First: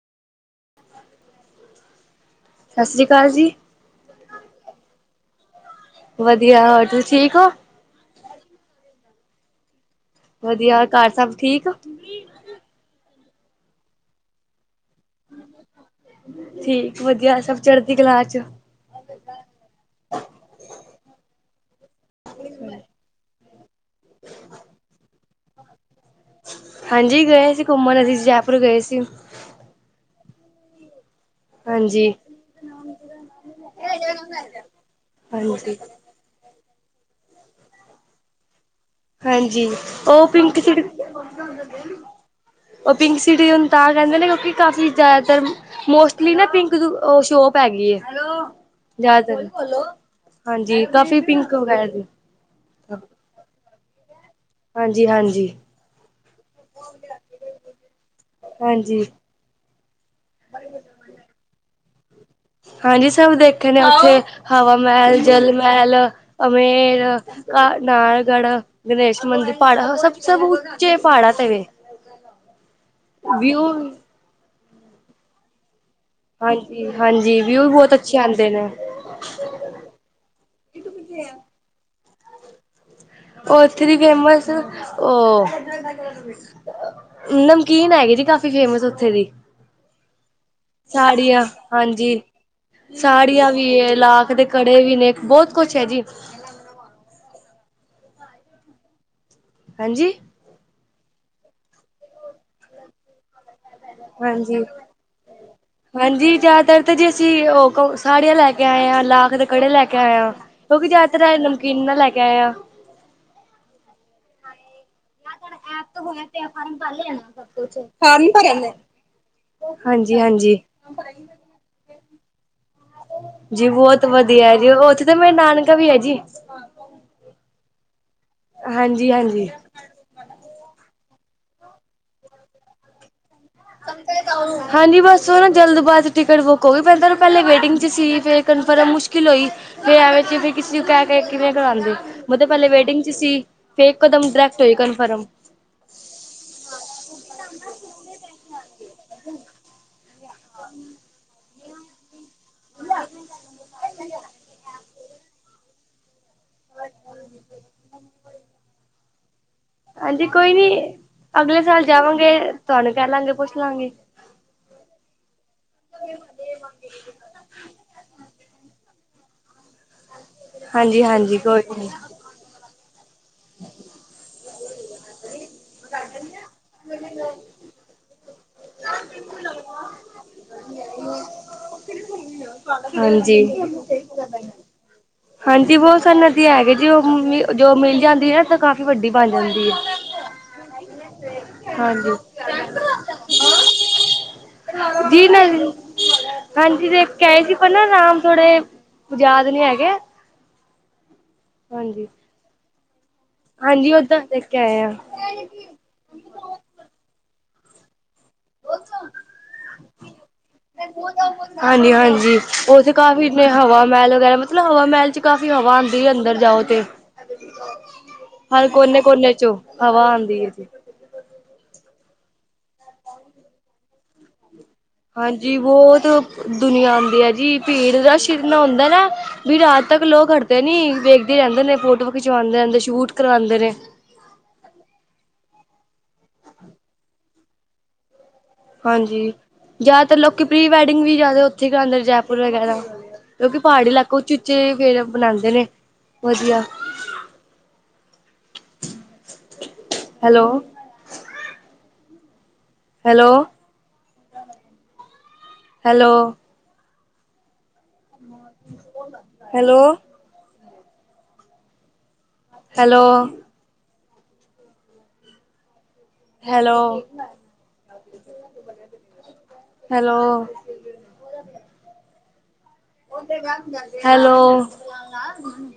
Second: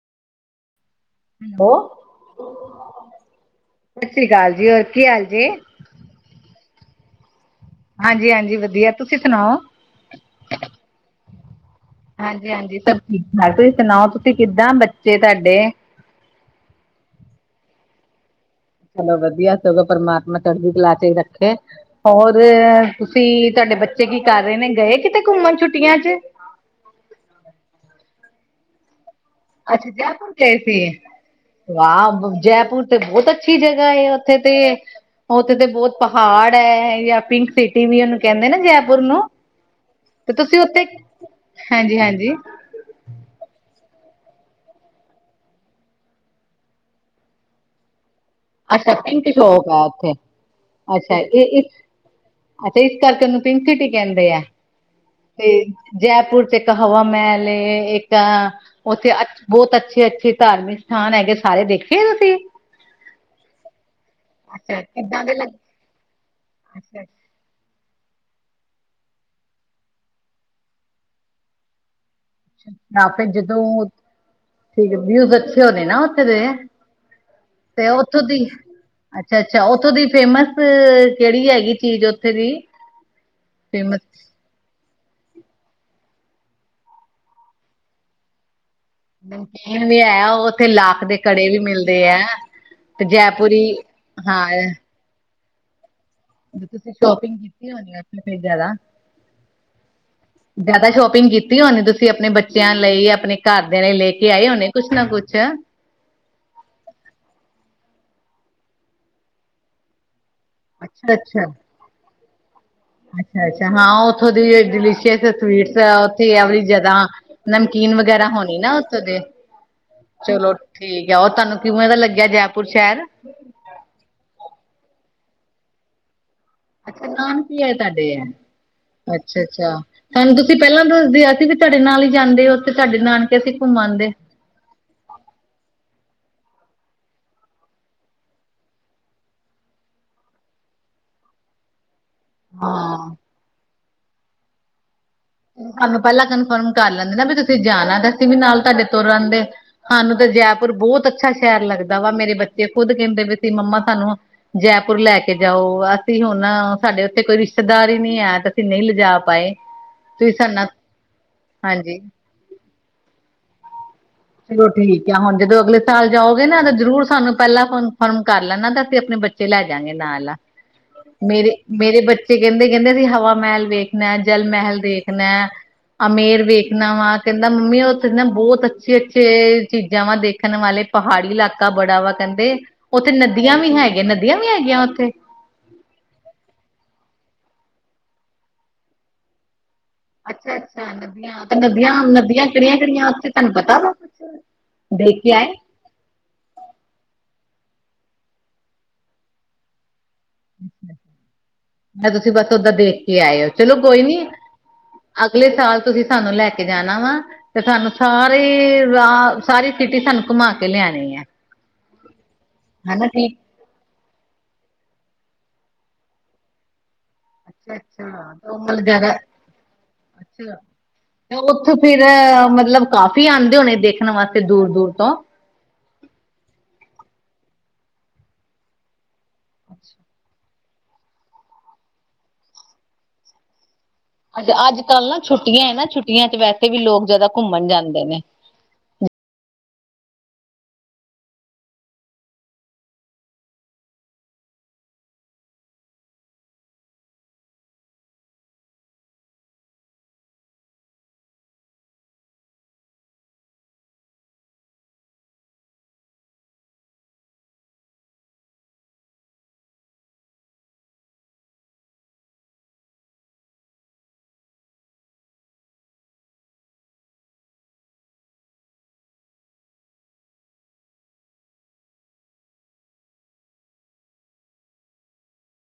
Hello, ਸਤਿ ਸ੍ਰੀ ਅਕਾਲ ਜੀ ਸਤਿ ਸ੍ਰੀ ਅਕਾਲ ਜੀ, ਹੋਰ ਕੀ ਹਾਲ ਜੇ? ਵਧੀਆ, ਹੋਰ ਤੁਸੀ ਠੀਕ ਹੋ? ਹਾਂਜੀ ਹਾਂਜੀ, ਵਧੀਆ। ਤੁਸੀਂ ਸੁਣਾਔ? ਵਧੀਆ, ਕਰ ਸਭ ਠੀਕ? ਠੀਕ-ਠਾਕ ਤੁਸੀਂ ਸੁਣਾਔ ਤੁਸੀਂ ਕਿੱਦਾਂ ਬੱਚੇ ਤੁਹਾਡੇ ਠੀਕ ਵਧੀਆ ਸਭ ਚੜ੍ਹਦੀ ਕਲਾ ਚ। ਚਲੋ ਵਧੀਆ ਸਗੋਂ ਪਰਮਾਤਮਾ ਚੜ੍ਹਦੀ ਕਲਾ ਚ ਹੀ ਰੱਖੇ। ਔਰ ਤੁਸੀਂ ਤੁਹਾਡੇ ਬਚ ਬੱਚੇ ਕੀ ਕਰ ਰਹੇ ਨੇ? ਗਏ ਕਿਤੇ ਘੁੰਮਣ ਛੁੱਟੀਆਂ ਚ? ਓਪਰ ਗਏ ਸੀ ਅੱਛਾ, ਜੈਪੁਰ ਗਏ ਸੀ? ਹਾਂਜੀ ਵਾਹ ਬ ਜੈਪੁਰ ਤੇ ਬਹੁਤ ਅੱਛੀ ਜਗ੍ਹਾ ਔਥੇ ਤੇ ਔਥੇ ਤੇ ਹਾਂਜੀ ਬਹੁਤ ਪਹਾੜ ਏ ਜਾਂ ਪਿੰਕ ਸਿਟੀ ਵੀ ਔਨੂੰ ਕਹਿੰਦੇ ਨੇ ਜੇ ਹਾਂਜੀ, ਔ ਪਿੰਕ ਸਿਟੀ ਹਾਂਜੀ ਹਾਂਜੀ ਔ ਪਿੰਕ ਸਿਟੀ ਉ ਤਾਂ ਰਹਿੰਦੇ ਨੇ ਕਿਉਂਕਿ ਕਾਫ਼ੀ ਜ਼ਿਆਦਾਤਰ ਮੋਸਟਲੀ ਨਾ ਪਿੰਕ ਦੁ ਸ਼ੋਪ ਹੇਗੀ ਏ। ਅੱਛਾ ਪਿੰਕ ਜ਼ਿਆਦਾ ਸ਼ੋਪ ਹੈ ਤਰ, ਉੱਥੇ ਹਾਂਜੀ ਅੱਛਾ ਕਾਫੀ ਇਹ ਪਿੰਕ ਇਸ ਵਗੈਰਾ ਦੀ ਅੱਛਾ, ਇਸ ਕਰਕੇ ਔਨੂੰ ਪਿੰਕ ਸਿਟੀ ਕਹਿੰਦੇ ਏ। ਹਾਂਜੀ ਹਾਂਜੀ ਤੇ ਜੈਪੁਰ ਚ ਇੱਕ ਹਵਾ ਮਹਿਲ ਏ, ਇੱਕ ਹਾਂਜੀ ਔਥੇ ਅ ਬਹੁਤ ਅੱਛੇ-ਅੱਛੇ ਧਾਰਮਿਕ ਸਥਾਨ ਹੈਗੇ। ਸਾਰੇ ਦੇਖ ਹਾਂਜੀ ਸਭ ਦੇਖੇ ਨੇ ਉੱਥੇ ਹਵਾ ਅੱਛਾ ਮਹਿਲ ਕਿੱਦਾਂ ਦੇ ਲੱਗ ਜਲ ਮਹਿਲ ਅੱਛਾ ਅਮੇਰ ਅ ਨਗੜ੍ਹ ਗਣੇਸ਼ ਮੰਦਿਰ ਪਹਾੜਾਂ ਸਭ ਸਮੁੱਚੇ ਪਹਾੜਾਂ ਤੇਵੇਂ ਅ ਫਿਰ ਜਦੋਂ ਠੀਕ ਹੈ ਵਿਿਊਜ਼ ਦਥੇ ਹੋਦੇ ਨਾ ਉੱਥੇ ਦੇ ਹਾਂਜੀ ਹਾਂਜੀ ਵੀਊ ਵੀ ਤੇ ਬਹੁਤ ਅੱਛੇ ਉੱਥੋਂ ਦੀ ਆਉਂਦੇ ਨੇ ਅੱਛਾ ਅੱਛਾ ਉੱਥੋਂ ਦੀ ਫੇਮਸ ਕਿਹੜੀ ਹੈਗੀ ਚੀਜ਼ ਉੱਥੇ ਦੀ ਉਹ ਥੇਰੀ ਫੇਮਸ ਉਹ ਨਮਕੀਨ ਹੈਗੇ ਜੀ ਕਾਫੀ ਫੇਮਸ ਉੱਥੇ ਦੀ ਨਮਕੀਨ ਵੀ ਹੈ ਉਹ ਉੱਥੇ ਲਾ ਦੇ ਸਾੜੀਆਂ ਘੜੇ ਵੀ ਮਿਲਦੇ ਹਾਂਜੀ ਹੈ ਤੇ ਸਾੜੀਆਂ ਜੈਪੁਰੀ ਵੀ ਲਾਖ ਦੇ ਹਾਂ ਕੜੇ ਵੀ ਨੇ ਬਹੁਤ ਕੁਛ ਹੈ ਜੀ ਤੁਸੀਂ ਸ਼ੋਪਿੰਗ ਕੀਤੀ ਹੋਣੀ ਉਥੇ ਫ ਜਿਆਦਾ ਹਾਂਜੀ ਜ਼ਿਆਦਾ ਸ਼ੋਪਿੰਗ ਕੀਤੀ ਉਹੇ ਤੁਸੀਂ ਆਪਣੇ ਬੱਚਿਆਂ ਲਈ ਆਪਣੇ ਘਰ ਹਾਂਜੀ ਹਾਂਜੀ ਜ਼ਿਆਦਾਤਰ ਤਾਂ ਜੇ ਅਸੀਂ ਉਹ ਕ ਸਾੜੀਆਂ ਲੈ ਕੇ ਆਏ ਆ ਲਾਖ ਦੇ ਕੜੇ ਲੈ ਕੇ ਆਏ ਆ ਕਿਉਂਕਿ ਅੱਛਾ ਜਿਆਤਰ ਅੱਛਾ ਨਮਕੀਨ ਨਾਲ ਲੈ ਕੇ ਆਏ ਆ ਅੱਛਾ ਅੱਛਾ ਹਾਂ ਉੱਥੋਂ ਦੀਲੀ ਛੇ ਸਵੀਟਸ ਉੱਥੇ ਜਿਆਦਾ ਨਮਕੀਨ ਵਗੈਰਾ ਹੋਣੀ ਨਾ ਉਥੋਂ ਦੇ ਹਾਂਜੀ ਚਲੋ ਹਾਂਜੀ। ਠੀਕ ਆ ਉਹ ਤੁਹਾਨੂੰ ਕਿਵੇਂ ਦਾ ਲੱਗਿਆ ਜੈਪੁਰ ਸ਼ਹਿਰ ਜੀ ਬਹੁਤ ਵਧੀਆ ਜੀ ਉੱਥੇ ਤਾਂ ਮੇਰਾ ਨਾਨਕਾ ਵੀ ਹੈ ਜੀ ਅੱਛਾ ਨਾਮ ਕੀ ਹੈ ਤੁਹਾਡੇ ਹਾਂਜੀ ਅੱਛਾ ਹਾਂਜੀ। ਅੱਛਾ ਸਾਨੂੰ ਤੁਸੀਂ ਪਹਿਲਾਂ ਦੱਸਦੇ ਅਸੀਂ ਵੀ ਤੁਹਾਡੇ ਨਾਲ ਹੀ ਜਾਂਦੇ ਹੋ ਉਥੇ ਤੁਡੇ ਨਾਲ ਹਾਂਜੀ ਬਸ ਉਹ ਨਾ ਜਲਦਬਾਦ ਟਿਕਟ ਬੁੱਕ ਹੋ ਗਈ ਪੈਂਦਾ ਉਹਨੂੰ ਪਹਿਲੇ ਵੇਟਿੰਗ ' ਸੀ ਫਿਰ ਕਨਫਰਮ ਮੁਸ਼ਕਿਲ ਹੋਈ ਫਿਰ ਐਵੇਂ ਚ ਫਿਰ ਕਿਸੇ ਨੂੰ ਕਹਿ ਕੇ ਕਿਵੇਂ ਕਰਉਂਦੀ ਮਤਬ ਪਹਿਲੇ ਹਾਂ ਵੇਟਿੰਗ ਚ ਸੀ ਫੇਕ ਕਦਮ ਡਰੈਕਟ ਹੋਈ ਕਨਫਰਮ ਸਾਨੂੰ ਪਹਿਲਾਂ ਕਨਫਰਮ ਕਰ ਲੈਂਦੇ ਨਾ ਬਈ ਤੁਸੀਂ ਜਾਣਾ ਤੇ ਅਸੀਂ ਵੀ ਨਾਲ ਤੁਹਾਡੇ ਤੁਰ ਆਂਦੇ। ਸਾਨੂ ਜੈਪੁਰ ਬਹੁਤ ਅੱਛਾ ਸ਼ਹਿਰ ਲੱਗਦਾ ਵਾ ਮੇਰੇ ਬੱਚੇ ਖੁਦ ਕਹਿੰਦੇ ਵੀ ਸੀ ਮੰਮਾ ਸਹਾਨੂੰ ਜੈਪ ਲੈ ਕੇ ਜਾਓ ਅਸੀਂ ਹੁਣ ਸਾਡੇ ਉੱਥੇ ਕੋਈ ਰਿਸ਼ਤੇਦਾਰ ਹੀ ਨਹੀਂੀ ਹੈ ਤੇ ਅਸੀਂ ਨਹੀਂ ਲਿਜਾ ਪਾਏ ਹਾਂਜੀ ਤੁਸੀਂ ਸਾਡੇ ਕੋਈ ਨਾਲ ਨੀ ਅਗਲੇ ਸਾਲ ਹਾਂਜੀ। ਜਾਵਾਂਗੇ ਤੁਹਾਨੂੰ ਕਹਿ ਲਾਂਗੇ ਪੁੱਛ ਲਾਂਗੇ ਚਲੋ ਠੀਕ ਆ ਹੁਣ ਜਦੋਂ ਅਗਲੇ ਸਾਲ ਜਾਓਗੇ ਨਾ ਤਾਂ ਜ਼ਰੂਰ ਸਾਨੂੰ ਪਹਿਲਾਂ ਫਰਮ ਕਰ ਲੈਣਾ ਤਾਂ ਆਪਣੇ ਬੱਚੇ ਲੈ ਜਾਗੇ ਨਾਲ ਆ ਹਾਂਜੀ-ਹਾਂਜੀ ਮੇਰੇ ਕੋਈ ਨੀ। ਮੇਰੇ ਬੱਚੇ ਕਹਿੰਦੇ ਕਹਿੰਦੇ ਸੀ ਹਵਾ ਮਹਿਲ ਵੇਖਣਾ ਜਲ ਮਹਿਲ ਦੇਖਣਾ ਅਮੇਰ ਵੇਖਣਾ ਵਾ ਕਹਿੰਦਾ ਮੰਮੀ ਉਹਥੇ ਨਾ ਬਹੁਤ ਅੱਛ ਅੱਛੇ ਅੱਛੇ ਚੀਜ਼ਾਂ ਵਾ ਦੇਖਣ ਵਾਲੇ ਪਹਾੜੀ ਇਲਾਕਾ ਬੜਾ ਵਾ ਕਹਿੰਦੇ ਉੱਥੇ ਹਾਂਜੀ ਨਦੀਆਂ ਵੀ ਹੈਗੀਆਂ ਨਦੀਆਂ ਵੀ ਹੈਗੀਆਂ ਉੱਥੇ ਹਾਂਜੀ ਬਹੁਤ ਸਨਾਂ ਦੀ ਹੈਗੇ ਜੀ ਉਹ ਮੰ ਜੋ ਮਿਲ ਜਾਂਦੀ ਹੈ ਨਾ ਤਾਂ ਕਾਫ਼ੀ ਵੱਡੀ ਬਣ ਜਾਂਦੀ ਹੈ ਅੱਛਾ ਅੱਛਾ ਨਦੀੀਆਂ ਨਦੀਆਂ ਹਾਂਜੀ ਨਦੀਆਂ ਕਿਹੜੀਆਂ ਕਿਹੜੀਆਂ ਉੱਥੇ ਤੁਹਾਨੂੰ ਪਤਾ ਵਾ ਦੇਖ ਜੀ ਕੇ ਨਾ ਆਏ ਹਾਂਜੀ ਤੇ ਕਹਿ ਸੀ ਪਰ ਨਾ ਆਰਾਾਮ ਥੋੜੇ ਯਾਦ ਨਹੀਂੀ ਹੈਗੇ ਹਾਂਜੀ। ਮੈਂ ਤੁਸੀਂ ਬਸ ਓਦਾਂ ਦੇਖ ਕੀ ਆਏ ਹੋ ਚਲੋ ਹਾਂਜੀ ਕੋਈ ਨੀ ਓਦਾਂ ਦੇਖ ਕੇ ਆਏ ਆ। ਅਗਲੇ ਸਾਲ ਤੁਸੀਂ ਸਾਨੂੰ ਲੈ ਕੇ ਜਾਣਾ ਵਾ ਤੇ ਸਾਨੂੰ ਸਾਰੀ ਸਾਰੀ ਸਿਟੀ ਸਾਨੂੰ ਘੁਮਾ ਕੇ ਲਿਆਣੀ ਆ ਹਾਂਜੀ-ਹਾਂਜੀ ਉੱਥੇ ਹਜੀ ਕਾਫ਼ੀ ਨੇ ਹਵਾ ਮਹਿਲ ਵਗੈਰਾ ਮਤਲਬ ਹਵਾ ਮਹਿਲ ਚ ਕਾਫ਼ੀ ਹਵਾ ਆਉਂਦੀ ਹੈ ਅੰਦਰ ਜਾਓ ਤੇ ਅੱਛਾ-ਅੱਛਾ ਤੇ ਉਹ ਹਰ ਮਤਲਬ ਕੋਨੇ ਜਿਆਦਾ ਕੋਨੇ ਚੋਂ ਹਵਾ ਆਉਂਦੀ ਹੈ ਜੀ ਫੇਿਰ ਮਤਲਬ ਕਾਫੀ ਆਉਂਦੇ ਹੋਣੇ ਦੇਖਣ ਵਾਸਤੇ ਦੂਰ ਹਾਂਜੀ ਬਹੁਤ ਦੁਨੀਆਂ ਆਉਂਦੀ ਹੈ ਜੀ ਭੀੜ ਦਾ ਸ਼ਿਰਨਾ ਆਉਂਦਾ ਨਾ ਵੀ ਰਾਤ ਤੱਕ ਲੋਕ ਹਟਦੇ ਨੀ ਵੇਖਦੇ ਰਹਿੰਦੇ ਨੇ ਫੋਟੋਆਂ ਖਿਚਵਾਉਂਦੇ ਰਹਿੰਦੇ ਸ਼ੂਟ ਕਰਵਾਉਂਦੇ ਨੇ ਅੱਜ ਕੱਲ੍ਹ ਨਾ ਛੁੱਟੀਆਂ ਹੈ ਨਾ ਛੁੱਟੀਆਂ ਚ ਵੈਸੇ ਵੀ ਲੋਕ ਜ਼ਿਆਦਾ ਘੁੰਮਣ ਜਾਂਦੇ ਨੇ ਹਾਂਜੀ ਜ਼ਿਆਦਾਤਰ ਲੋਕੀ ਪ੍ਰੀ ਵੈਡਿੰਗ ਵੀ ਜ਼ਿਆਦਾ ਉੱਥੇ ਕਰਾਉਦੇ ਜੈਪੁਰ ਵਗੈਰਾ ਕਿਉਂਕਿ ਪਹਾੜੀ ਇਲਾਕੇ ਚੀਚੇ ਫੇਰ ਬਣਾਉਂਦੇ ਨੇ ਵਧੀਆ [inaudible] hello hello hello hello! Hello hello hello! Hello